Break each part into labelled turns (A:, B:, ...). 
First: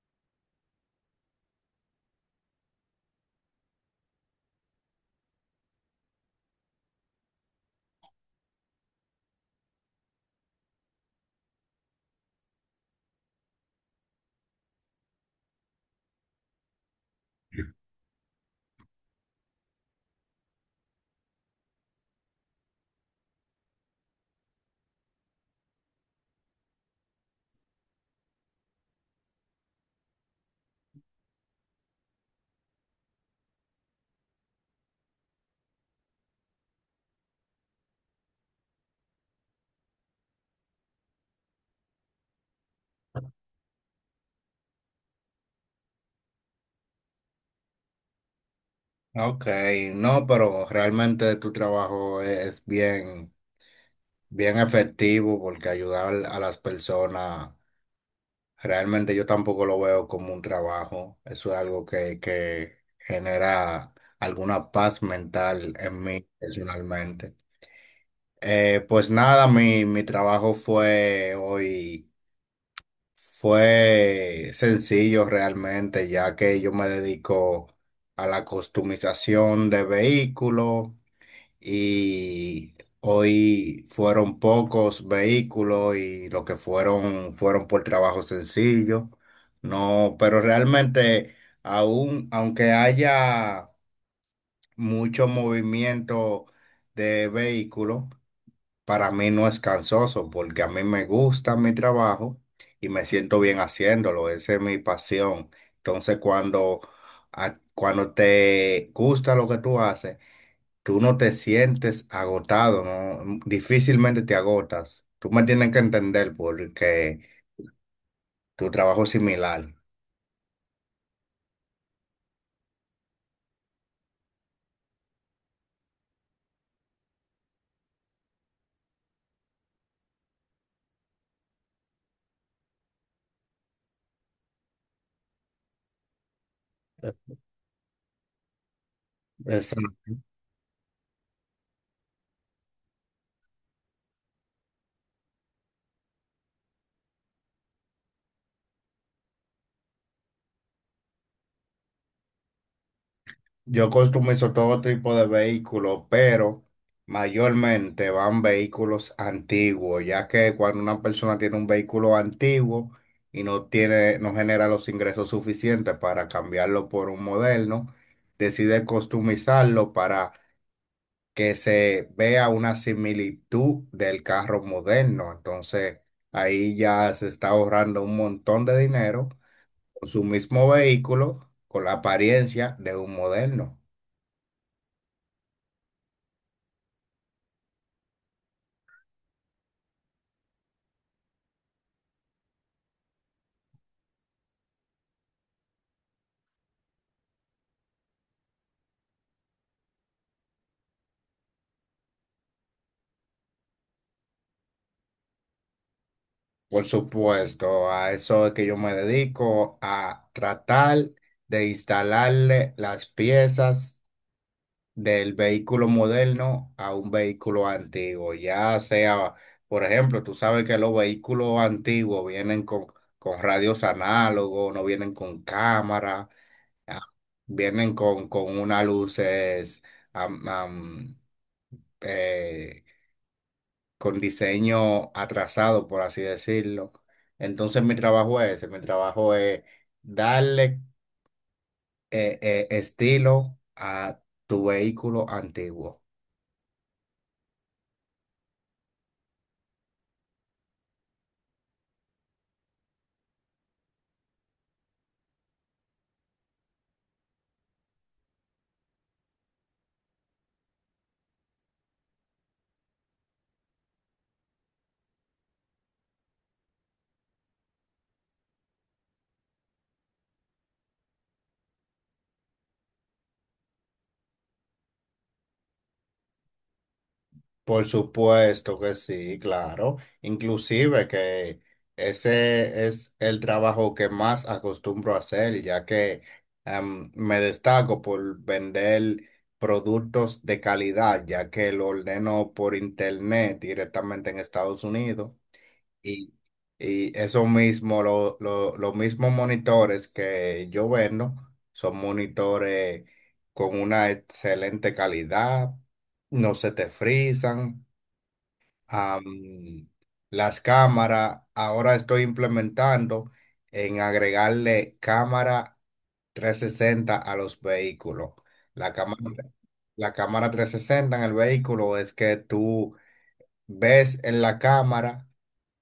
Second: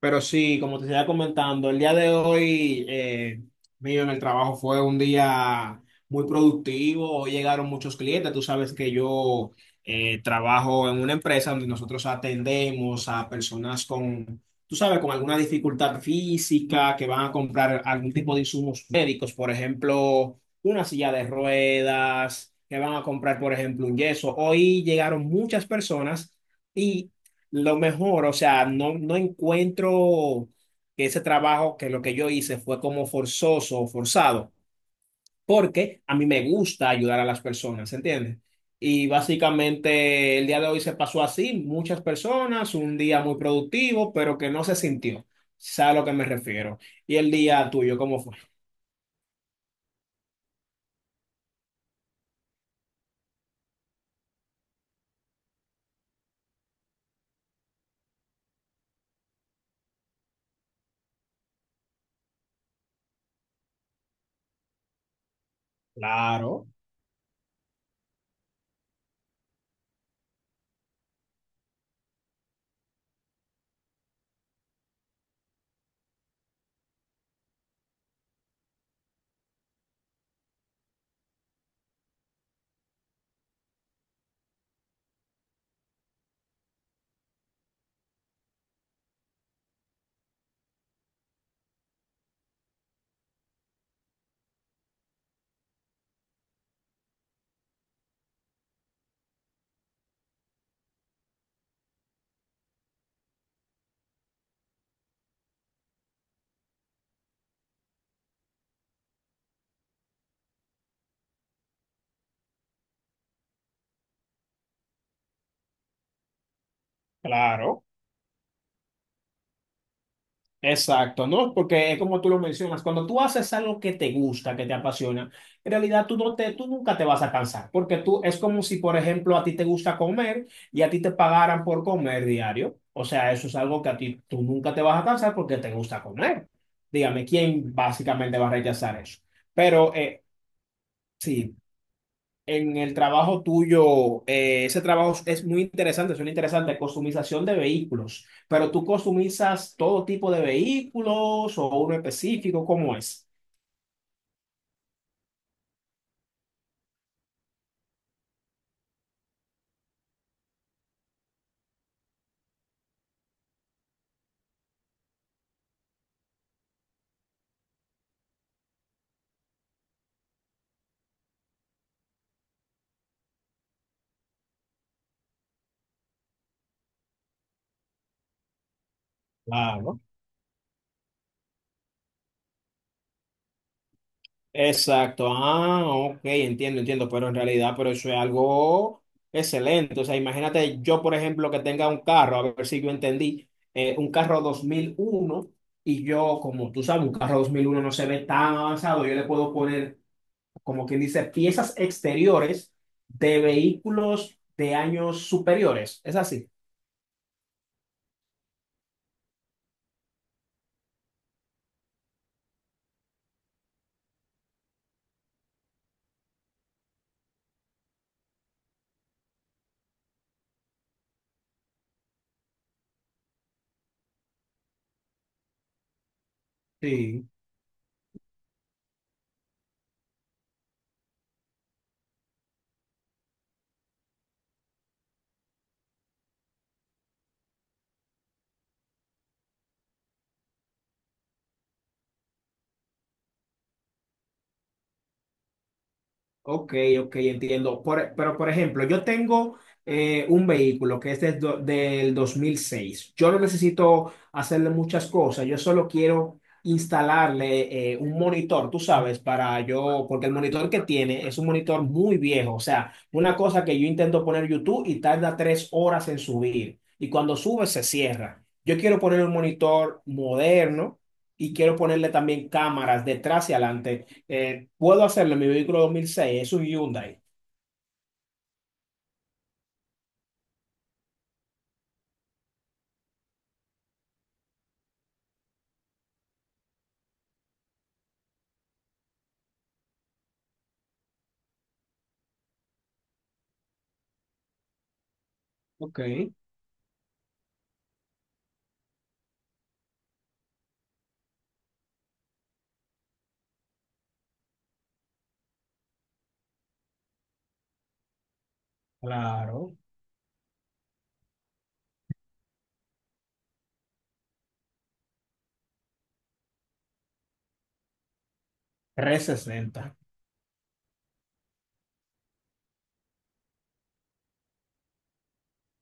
A: Pero sí, como te estaba comentando, el día de hoy mío en el trabajo fue un día muy productivo. Hoy llegaron muchos clientes. Tú sabes que yo trabajo en una empresa donde nosotros atendemos a personas con, tú sabes, con alguna dificultad física que van a comprar algún tipo de insumos médicos, por ejemplo, una silla de ruedas, que van a comprar, por ejemplo, un yeso. Hoy llegaron muchas personas. Lo mejor, o sea, no encuentro que ese trabajo, que lo que yo hice fue como forzoso o forzado, porque a mí me gusta ayudar a las personas, ¿entiendes? Y básicamente el día de hoy se pasó así, muchas personas, un día muy productivo, pero que no se sintió, ¿sabes a lo que me refiero? Y el día tuyo, ¿cómo fue?
B: Ok, no, pero realmente tu trabajo es bien efectivo porque ayudar a las personas, realmente yo tampoco lo veo como un trabajo. Eso es algo que genera alguna paz mental en mí
A: Claro,
B: personalmente. Pues nada, mi trabajo fue hoy, fue sencillo realmente, ya que yo me dedico a la customización de vehículos y hoy fueron pocos vehículos y los que fueron fueron por trabajo sencillo. No, pero realmente aunque haya mucho movimiento de vehículos, para mí no es cansoso porque a mí me gusta mi trabajo y me siento bien haciéndolo. Esa es mi pasión. Entonces, cuando te gusta lo que tú haces, tú no te sientes agotado, ¿no? Difícilmente te agotas. Tú me tienes que entender porque
A: claro.
B: tu trabajo es similar.
A: Exacto, ¿no? Porque es como tú lo mencionas, cuando tú haces algo que te gusta, que te apasiona, en realidad tú nunca te vas a cansar, porque tú es como si, por ejemplo, a ti te gusta comer y a ti te pagaran por comer diario. O sea, eso es algo que a ti tú nunca te vas a cansar porque te gusta comer. Dígame,
B: Eh,
A: ¿quién básicamente va a rechazar eso?
B: eh, Es-
A: Pero sí, en el trabajo tuyo, ese trabajo es muy interesante, suena interesante, customización de vehículos, pero tú customizas todo tipo de vehículos o uno específico, ¿cómo es?
B: yo customizo todo tipo de vehículos, pero mayormente van vehículos antiguos, ya que cuando una persona tiene un vehículo antiguo y no tiene, no genera los ingresos suficientes para cambiarlo por un moderno, decide customizarlo que se vea una similitud del carro moderno. Entonces, ahí ya se está ahorrando un montón de dinero
A: Claro.
B: con su mismo vehículo, con la apariencia de un moderno.
A: Exacto, ah, ok, entiendo, entiendo, pero en realidad, pero eso es algo excelente. O sea, imagínate yo, por ejemplo, que tenga un carro, a ver si yo entendí, un carro 2001. Y yo, como tú sabes, un carro 2001 no se ve tan avanzado, yo le puedo poner, como quien dice, piezas exteriores de vehículos de años superiores. Es así.
B: Por supuesto, a eso es que yo me dedico, a tratar de instalarle las piezas del vehículo moderno a un vehículo antiguo. Ya sea, por ejemplo, tú sabes que los vehículos antiguos vienen con radios análogos, no vienen con cámara, ah,
A: Sí.
B: vienen con unas luces am- am, eh, con diseño atrasado, por así decirlo. Entonces mi trabajo es ese, mi trabajo es darle estilo a tu vehículo antiguo.
A: Ok, ok, entiendo. Pero, por ejemplo, yo tengo un vehículo que es del 2006. Yo no necesito hacerle muchas cosas. Yo solo quiero instalarle un monitor, tú sabes, para yo, porque el monitor que tiene es un monitor muy viejo. O sea, una cosa que yo intento poner YouTube y tarda 3 horas en subir. Y cuando sube, se cierra. Yo quiero poner un monitor moderno y quiero ponerle también cámaras detrás y adelante. Puedo hacerlo en mi vehículo 2006. Es un Hyundai.
B: Por supuesto que sí, claro. Inclusive que ese es el trabajo que más acostumbro a hacer, ya que me destaco por vender productos de calidad, ya que lo ordeno por internet directamente en Estados Unidos.
A: Ok,
B: Y, y eso mismo, los mismos monitores que yo vendo son monitores con una excelente calidad, no se te frisan am,
A: claro,
B: las cámaras. Ahora estoy implementando en agregarle cámara 360 a los vehículos. La cámara,
A: 360.
B: la cámara 360 en el vehículo es que tú ves en la cámara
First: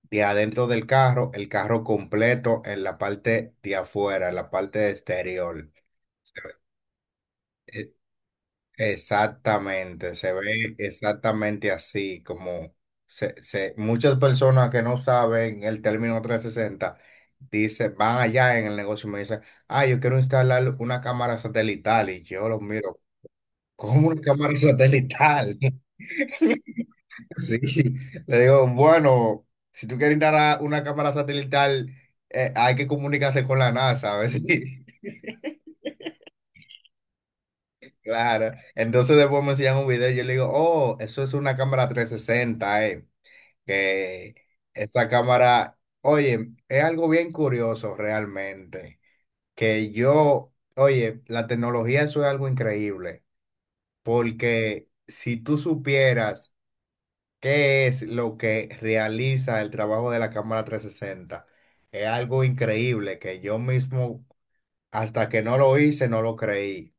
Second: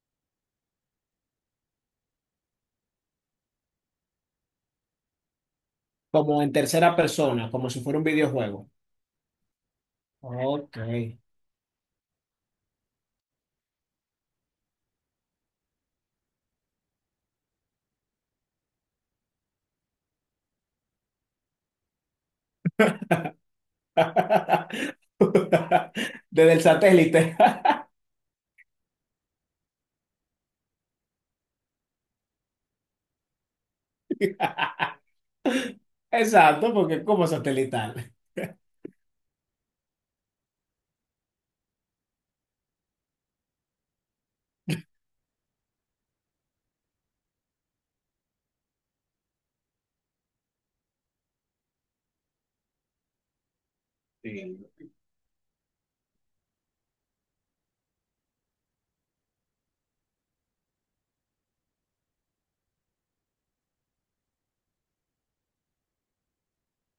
B: de adentro del carro, el carro completo en la parte de afuera, en la parte exterior.
A: Como en tercera persona, como si fuera un videojuego.
B: Exactamente, se ve
A: Ok.
B: exactamente así, muchas personas que no saben el término 360 dicen, van allá en el negocio y me dicen, ah, yo quiero instalar una cámara satelital y yo los miro, ¿cómo una cámara satelital?
A: Desde el satélite.
B: Sí, le digo, bueno, si tú quieres instalar una cámara satelital, hay que comunicarse con la NASA, a ver si...
A: Exacto, porque es como satelital.
B: Claro, entonces después me enseñan un video y yo le digo, oh, eso es una cámara 360 Que esta cámara, oye, es algo bien curioso realmente, que yo, oye, la tecnología eso es algo increíble,
A: Sí,
B: porque si tú supieras qué es lo que realiza el trabajo de la cámara 360 es algo increíble que yo mismo, hasta que no lo hice, no lo creí.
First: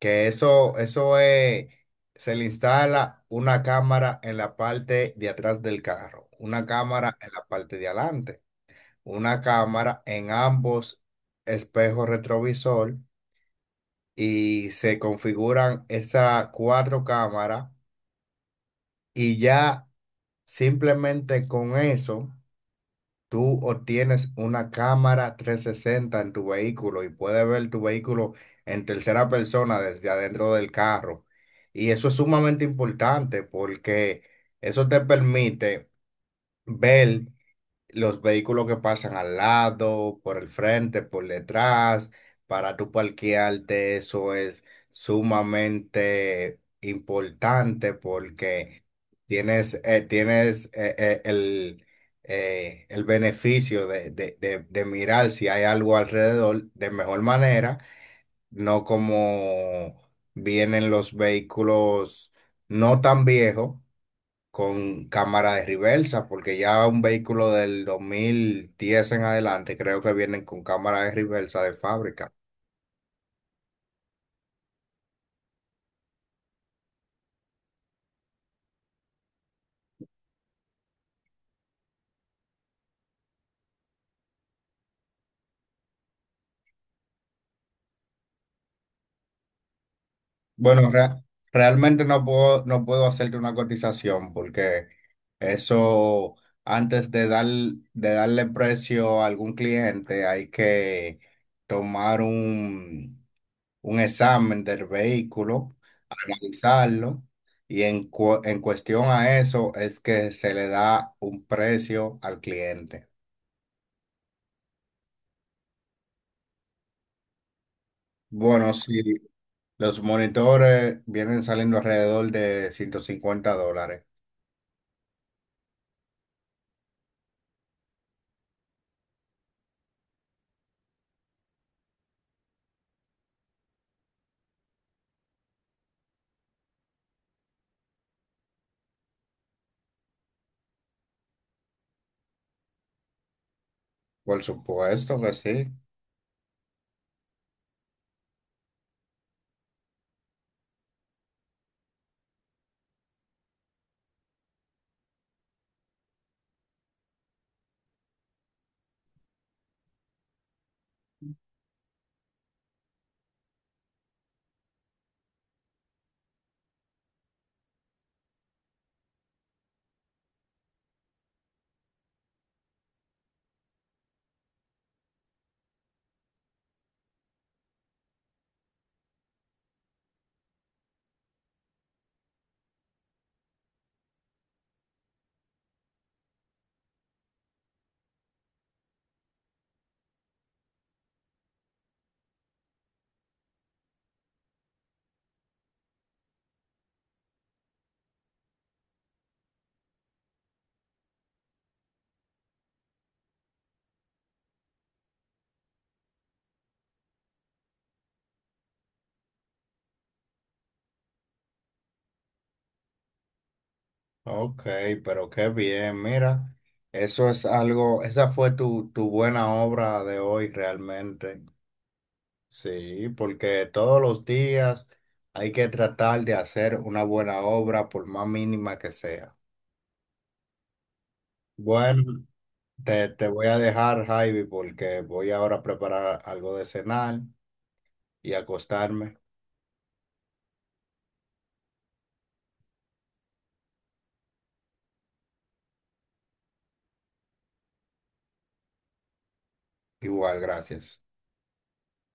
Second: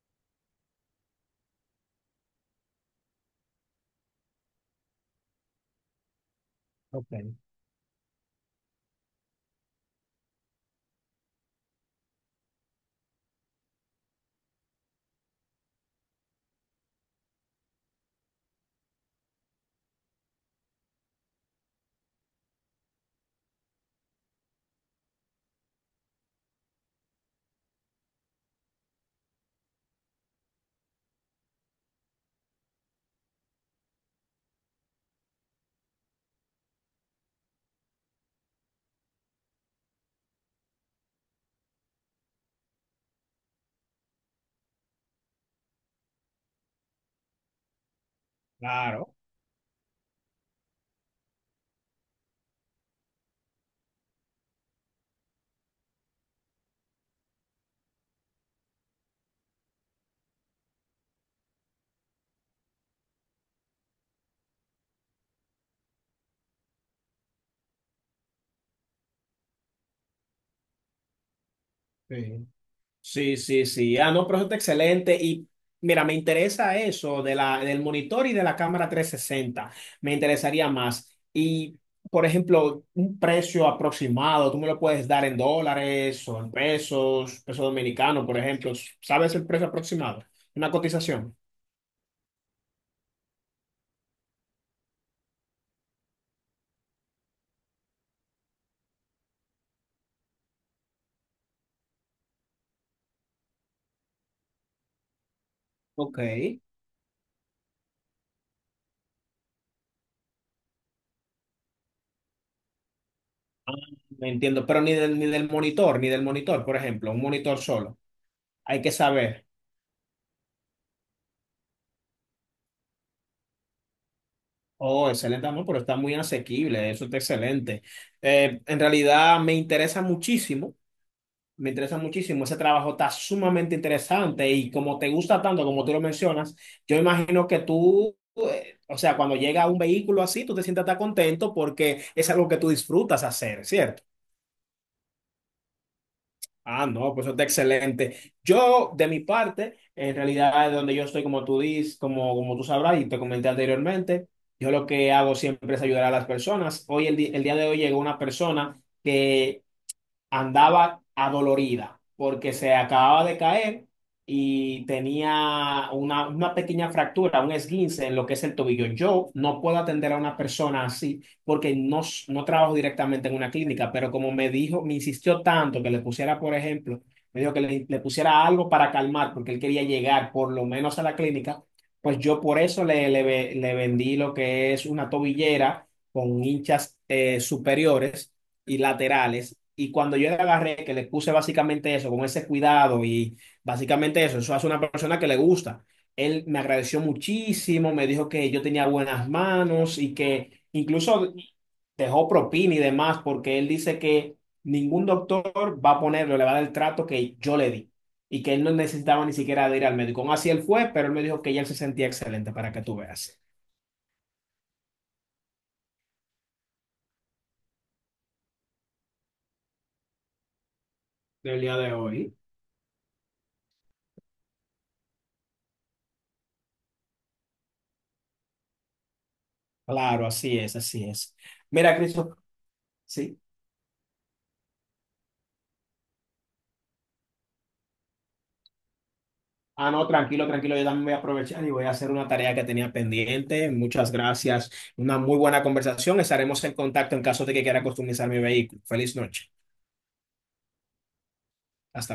B: Que eso es, se le instala una cámara en la parte de atrás del carro, una
A: ok,
B: cámara en la parte de adelante, una cámara en ambos espejos retrovisor y se configuran esas cuatro cámaras y ya simplemente con eso. Tú o tienes una cámara 360 en tu vehículo y puedes ver tu vehículo en tercera persona desde adentro del carro. Y eso es sumamente importante porque eso te permite ver los vehículos que pasan al lado, por el frente, por detrás, para tu parquearte, eso es sumamente importante porque
A: claro.
B: tienes, eh, tienes eh, eh, el, el beneficio de mirar si hay algo alrededor de mejor manera, no como vienen los vehículos no tan viejos con cámara de reversa, porque ya un vehículo del 2010 en adelante creo que vienen con cámara de reversa de fábrica.
A: Sí. Sí, sí, sí. Ah, no, pero eso está excelente. Y mira, me interesa eso de la, del monitor y de la cámara 360. Me interesaría más. Y, por ejemplo, un precio aproximado, tú me lo puedes dar en dólares o en pesos, peso dominicano, por ejemplo. ¿Sabes el precio aproximado? Una
B: Bueno, rea-
A: cotización.
B: Realmente no puedo, no puedo hacerte una cotización porque eso, antes de dar, de darle precio a algún cliente, hay que tomar un examen del vehículo,
A: Ok.
B: analizarlo, y en cuestión a eso es que se le da un precio al cliente.
A: Ah, me entiendo. Pero ni del monitor, por ejemplo, un monitor solo.
B: Bueno,
A: Hay que
B: sí,
A: saber.
B: los monitores vienen saliendo alrededor de $150.
A: Oh, excelente amor, pero está muy asequible, eso está excelente. En realidad me interesa muchísimo, ese trabajo está sumamente interesante y como te gusta tanto, como tú lo mencionas, yo imagino que tú, o sea, cuando llega un vehículo así, tú te sientas tan contento porque es algo que tú disfrutas hacer, ¿cierto?
B: Por supuesto que sí.
A: Ah, no, pues eso está excelente. Yo, de mi parte, en realidad, donde yo estoy, como tú dices, como tú sabrás y te comenté anteriormente, yo lo que hago siempre es ayudar a las personas. Hoy, el día de hoy, llegó una persona que andaba adolorida porque se acababa de caer y tenía una pequeña fractura, un esguince en lo que es el tobillo. Yo no puedo atender a una persona así porque no trabajo directamente en una clínica, pero como me dijo, me insistió tanto que le pusiera, por ejemplo, me dijo le pusiera algo para calmar porque él quería llegar por lo menos a la clínica, pues yo por eso le vendí lo que es una tobillera con hinchas superiores y laterales. Y cuando yo le agarré, que le puse básicamente eso, con ese cuidado y básicamente eso, eso hace una persona que le gusta. Él me agradeció muchísimo, me dijo que yo tenía buenas manos y que incluso dejó propina y demás, porque él dice que ningún doctor va a ponerle, le va a dar el trato que yo le di y que él no necesitaba ni siquiera de ir al médico. Aún así él fue, pero él me dijo que ya él se sentía excelente para que tú veas.
B: Ok, pero qué bien, mira, eso es algo, esa fue tu buena obra de hoy realmente.
A: Del día de hoy.
B: Sí, porque todos los días hay que tratar de hacer una buena obra por más mínima que sea.
A: Claro, así es, así es. Mira,
B: Bueno,
A: Cristo,
B: te
A: sí.
B: voy a dejar, Javi, porque voy ahora a preparar algo de cenar y acostarme.
A: Ah, no, tranquilo, tranquilo, yo también voy a aprovechar y voy a hacer una tarea que tenía pendiente. Muchas gracias. Una muy buena conversación. Estaremos en contacto en caso de que quiera customizar mi vehículo. Feliz noche.
B: Igual, gracias.
A: Hasta